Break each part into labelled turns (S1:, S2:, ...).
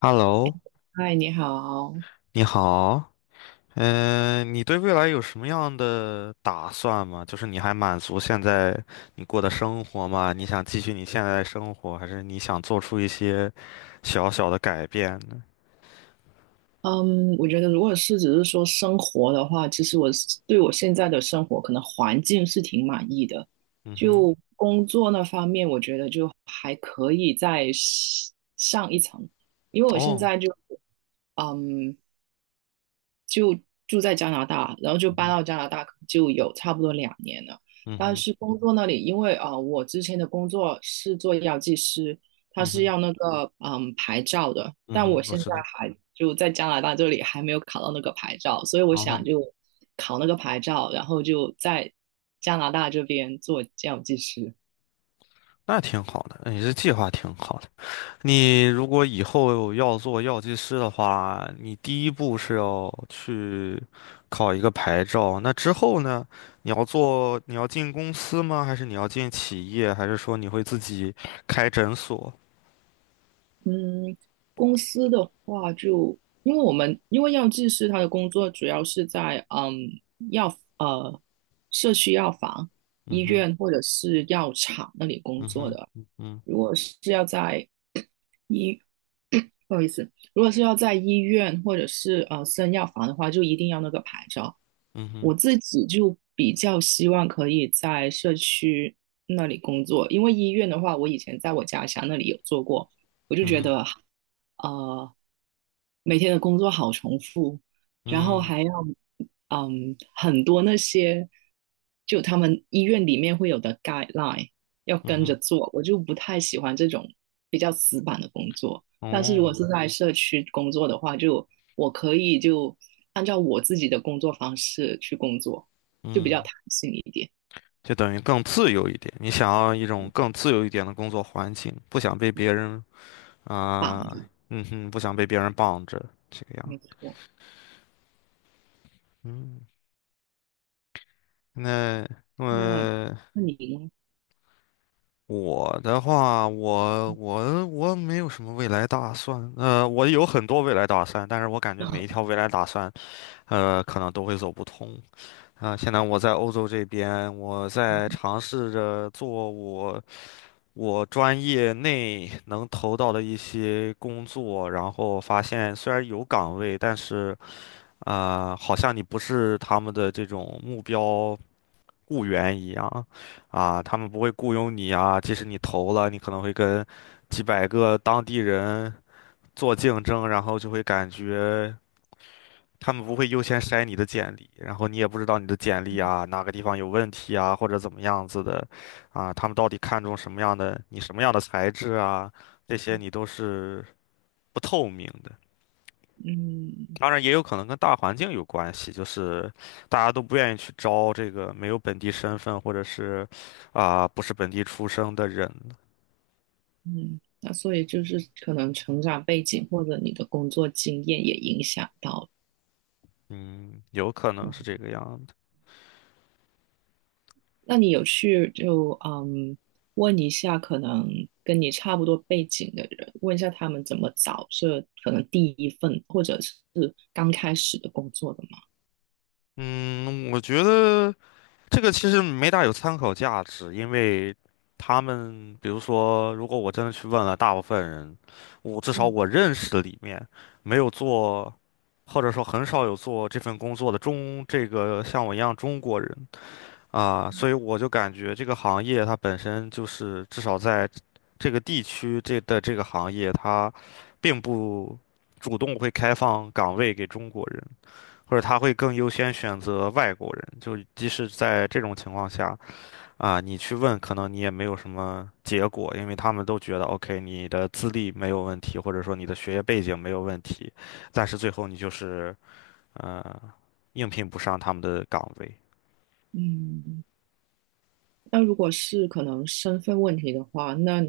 S1: Hello，
S2: 嗨，你好。
S1: 你好，你对未来有什么样的打算吗？就是你还满足现在你过的生活吗？你想继续你现在的生活，还是你想做出一些小小的改变呢？
S2: 嗯，我觉得如果是只是说生活的话，其实我是对我现在的生活可能环境是挺满意的。
S1: 嗯哼，
S2: 就工作那方面，我觉得就还可以再上一层，因为我现
S1: 哦，
S2: 在就嗯住在加拿大，然后就
S1: 嗯
S2: 搬
S1: 哼，
S2: 到加拿大就有差不多两年了。
S1: 嗯
S2: 但
S1: 哼，
S2: 是工作那里，因为我之前的工作是做药剂师，他
S1: 嗯
S2: 是
S1: 哼，
S2: 要那个牌照的，
S1: 嗯
S2: 但我
S1: 哼，我
S2: 现在
S1: 知道。
S2: 还就在加拿大这里还没有考到那个牌照，所以我
S1: 然后
S2: 想就考那个牌照，然后就在加拿大这边做药剂师。
S1: 那挺好的，你这计划挺好的。你如果以后要做药剂师的话，你第一步是要去考一个牌照。那之后呢？你要进公司吗？还是你要进企业？还是说你会自己开诊所？
S2: 嗯，公司的话就，因为药剂师他的工作主要是在嗯药呃社区药房、医
S1: 嗯哼，
S2: 院或者是药厂那里工
S1: 嗯
S2: 作
S1: 哼，
S2: 的。
S1: 嗯哼，
S2: 如果是要在医，不好意思，如果是要在医院或者是私人药房的话，就一定要那个牌照。
S1: 嗯哼，
S2: 我自己就比较希望可以在社区那里工作，因为医院的话，我以前在我家乡那里有做过。我就
S1: 嗯
S2: 觉
S1: 哼，
S2: 得，呃，每天的工作好重复，然后
S1: 嗯
S2: 还要，嗯，很多那些，就他们医院里面会有的 guideline 要
S1: 嗯
S2: 跟着
S1: 哼，
S2: 做，我就不太喜欢这种比较死板的工作。但是如
S1: 哦，
S2: 果是在社区工作的话，就我可以就按照我自己的工作方式去工作，就比较
S1: 嗯，
S2: 弹性一点，
S1: 就等于更自由一点。你想要一种更自由一点的工作环境，不想被别人
S2: 棒
S1: 啊，
S2: 的，
S1: 嗯哼，不想被别人绑着，这个样。
S2: 没错。
S1: 嗯。那
S2: 那
S1: 呃，
S2: 那你呢？
S1: 我的话，我没有什么未来打算。我有很多未来打算，但是我感觉每一条未来打算，可能都会走不通。现在我在欧洲这边，我在 尝试着做我专业内能投到的一些工作，然后发现虽然有岗位，但是好像你不是他们的这种目标。雇员一样，啊，他们不会雇佣你啊，即使你投了，你可能会跟几百个当地人做竞争，然后就会感觉他们不会优先筛你的简历，然后你也不知道你的简历啊哪个地方有问题啊，或者怎么样子的，啊，他们到底看中什么样的，你什么样的材质啊，这些你都是不透明的。
S2: 嗯。
S1: 当然也有可能跟大环境有关系，就是大家都不愿意去招这个没有本地身份或者是不是本地出生的人，
S2: 嗯，那所以就是可能成长背景或者你的工作经验也影响到了
S1: 嗯，有可
S2: 这
S1: 能
S2: 样。
S1: 是这个样子。
S2: 那你有去就问一下，可能跟你差不多背景的人，问一下他们怎么找这可能第一份或者是刚开始的工作的吗？
S1: 嗯，我觉得这个其实没大有参考价值，因为他们比如说，如果我真的去问了大部分人，至少
S2: 嗯。
S1: 我认识的里面没有做，或者说很少有做这份工作的中这个像我一样中国人。啊，所以我就感觉这个行业它本身就是，至少在这个地区这的这个行业，它并不主动会开放岗位给中国人，或者他会更优先选择外国人。就即使在这种情况下，啊，你去问，可能你也没有什么结果，因为他们都觉得 OK，你的资历没有问题，或者说你的学业背景没有问题，但是最后你就是呃应聘不上他们的岗位。
S2: 嗯，那如果是可能身份问题的话，那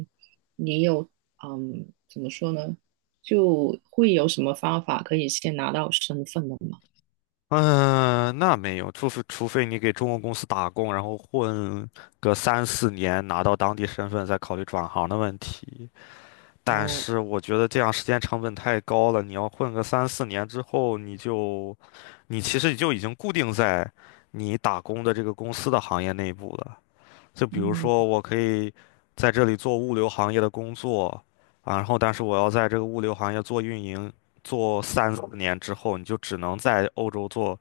S2: 你有怎么说呢？就会有什么方法可以先拿到身份的吗？
S1: 嗯，那没有，除非你给中国公司打工，然后混个三四年，拿到当地身份，再考虑转行的问题。但
S2: 哦。
S1: 是我觉得这样时间成本太高了，你要混个三四年之后，你其实就已经固定在你打工的这个公司的行业内部了。就比如
S2: 嗯，
S1: 说，我可以在这里做物流行业的工作，啊，然后但是我要在这个物流行业做运营，做三四年之后，你就只能在欧洲做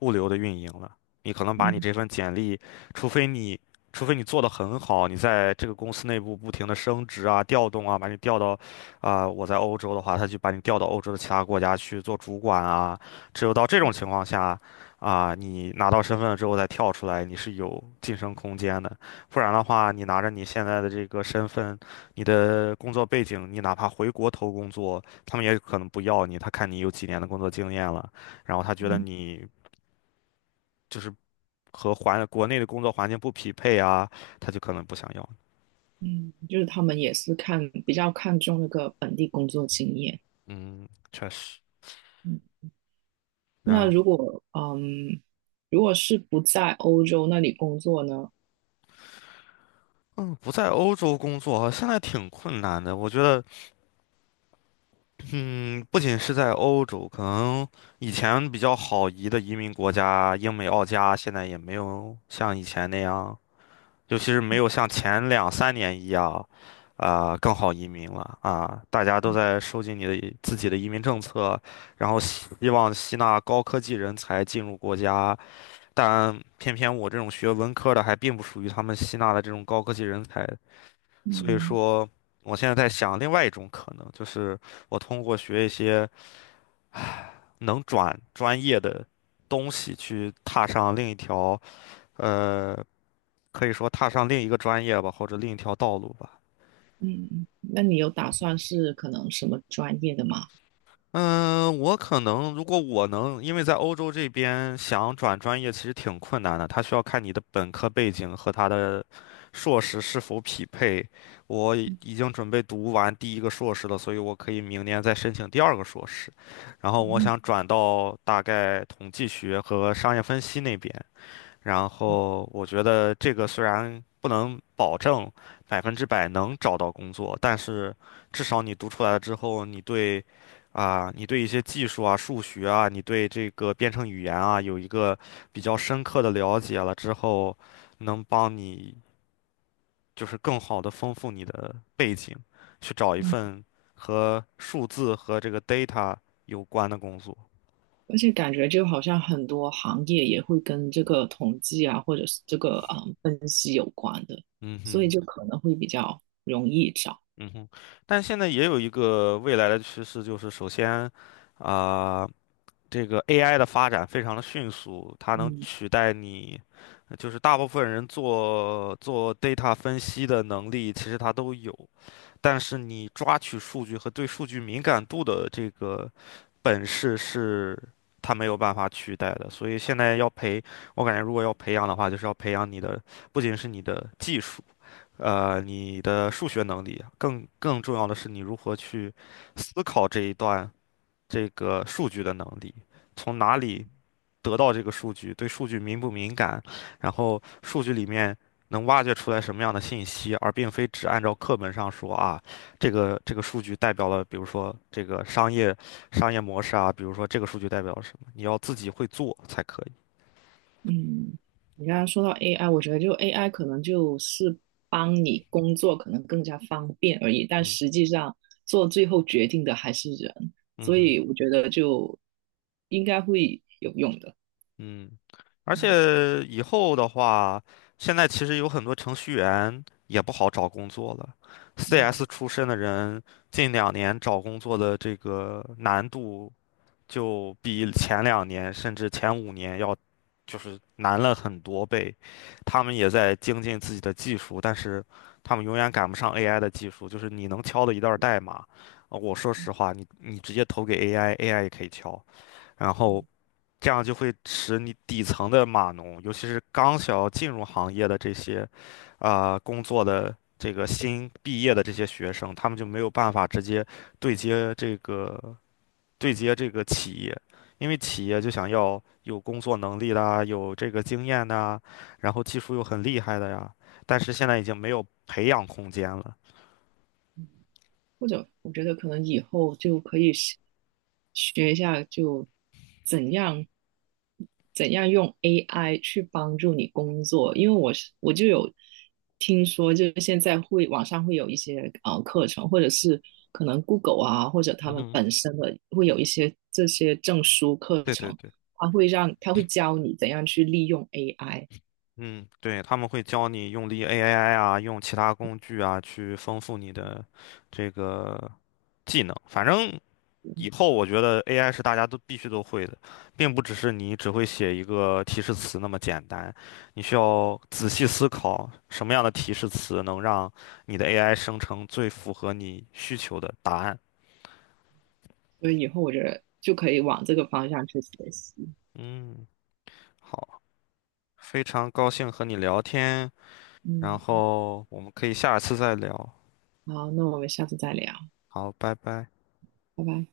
S1: 物流的运营了。你可能把你
S2: 嗯
S1: 这份简历，除非你除非你做得很好，你在这个公司内部不停的升职啊、调动啊，把你调到我在欧洲的话，他就把你调到欧洲的其他国家去做主管啊。只有到这种情况下，啊，你拿到身份了之后再跳出来，你是有晋升空间的。不然的话，你拿着你现在的这个身份，你的工作背景，你哪怕回国投工作，他们也可能不要你。他看你有几年的工作经验了，然后他觉得
S2: 嗯
S1: 你就是和国内的工作环境不匹配啊，他就可能不想要你。
S2: 嗯，就是他们也是看比较看重那个本地工作经验。
S1: 嗯，确实。
S2: 嗯，那
S1: 然
S2: 如
S1: 后，
S2: 果嗯，如果是不在欧洲那里工作呢？
S1: 嗯，不在欧洲工作现在挺困难的。我觉得，嗯，不仅是在欧洲，可能以前比较好移的移民国家，英美澳加，现在也没有像以前那样。尤其是没有像前两三年一样，更好移民了啊！大家都在收紧自己的移民政策，然后希望吸纳高科技人才进入国家，但偏偏我这种学文科的还并不属于他们吸纳的这种高科技人才，所以
S2: 嗯
S1: 说，我现在在想另外一种可能，就是我通过学一些能转专业的东西去踏上另一条。呃。可以说踏上另一个专业吧，或者另一条道路吧。
S2: 嗯，那你有打算是可能什么专业的吗？
S1: 嗯，我可能如果我能，因为在欧洲这边想转专业其实挺困难的，他需要看你的本科背景和他的硕士是否匹配。我
S2: 嗯
S1: 已经准备读完第一个硕士了，所以我可以明年再申请第二个硕士。然后我
S2: 嗯
S1: 想转到大概统计学和商业分析那边，然后我觉得这个虽然不能保证百分之百能找到工作，但是至少你读出来了之后，你对一些技术啊、数学啊，你对这个编程语言啊，有一个比较深刻的了解了之后，能帮你就是更好的丰富你的背景，去找一
S2: 嗯，
S1: 份和数字和这个 data 有关的工作。
S2: 而且感觉就好像很多行业也会跟这个统计啊，或者是这个分析有关的，
S1: 嗯
S2: 所以
S1: 哼。
S2: 就可能会比较容易找。
S1: 嗯哼，但现在也有一个未来的趋势，就是首先，啊、这个 AI 的发展非常的迅速，它能
S2: 嗯。
S1: 取代你，就是大部分人做 data 分析的能力，其实它都有，但是你抓取数据和对数据敏感度的这个本事是它没有办法取代的。所以现在要培，我感觉如果要培养的话，就是要培养你的，不仅是你的技术。你的数学能力，更重要的是你如何去思考这一段这个数据的能力，从哪里得到这个数据，对数据敏不敏感，然后数据里面能挖掘出来什么样的信息，而并非只按照课本上说啊，这个数据代表了，比如说这个商业模式啊，比如说这个数据代表了什么，你要自己会做才可以。
S2: 嗯，你刚刚说到 AI,我觉得就 AI 可能就是帮你工作可能更加方便而已，但
S1: 嗯
S2: 实际上做最后决定的还是人，
S1: 嗯
S2: 所
S1: 哼。
S2: 以我觉得就应该会有用的。
S1: 嗯，而
S2: 嗯
S1: 且以后的话，现在其实有很多程序员也不好找工作了。
S2: 嗯，
S1: CS 出身的人，近两年找工作的这个难度就比前两年甚至前五年就是难了很多倍。他们也在精进自己的技术，但是他们永远赶不上 AI 的技术。就是你能敲的一段代码，呃我说实话，你直接投给 AI，AI 也可以敲。然后这样就会使你底层的码农，尤其是刚想要进入行业的这些，工作的这个新毕业的这些学生，他们就没有办法直接对接这个对接这个企业，因为企业就想要有工作能力啦，有这个经验呐，然后技术又很厉害的呀，但是现在已经没有培养空间了。
S2: 或者我觉得可能以后就可以学一下，就怎样怎样用 AI 去帮助你工作，因为我就有听说，就是现在会网上会有一些课程，或者是可能 Google 啊，或者他
S1: 嗯
S2: 们
S1: 哼
S2: 本身的会有一些这些证书课
S1: 对对
S2: 程，
S1: 对。
S2: 他会让他会教你怎样去利用 AI,
S1: 嗯，对，他们会教你用力 AI 啊，用其他工具啊，去丰富你的这个技能。反正
S2: 嗯
S1: 以后我觉得 AI 是大家都必须都会的，并不只是你只会写一个提示词那么简单。你需要仔细思考什么样的提示词能让你的 AI 生成最符合你需求的答案。
S2: 所以以后我觉得就可以往这个方向去学习。
S1: 嗯，好，非常高兴和你聊天，然
S2: 嗯，
S1: 后我们可以下一次再聊。
S2: 好，那我们下次再聊。
S1: 好，拜拜。
S2: 拜拜。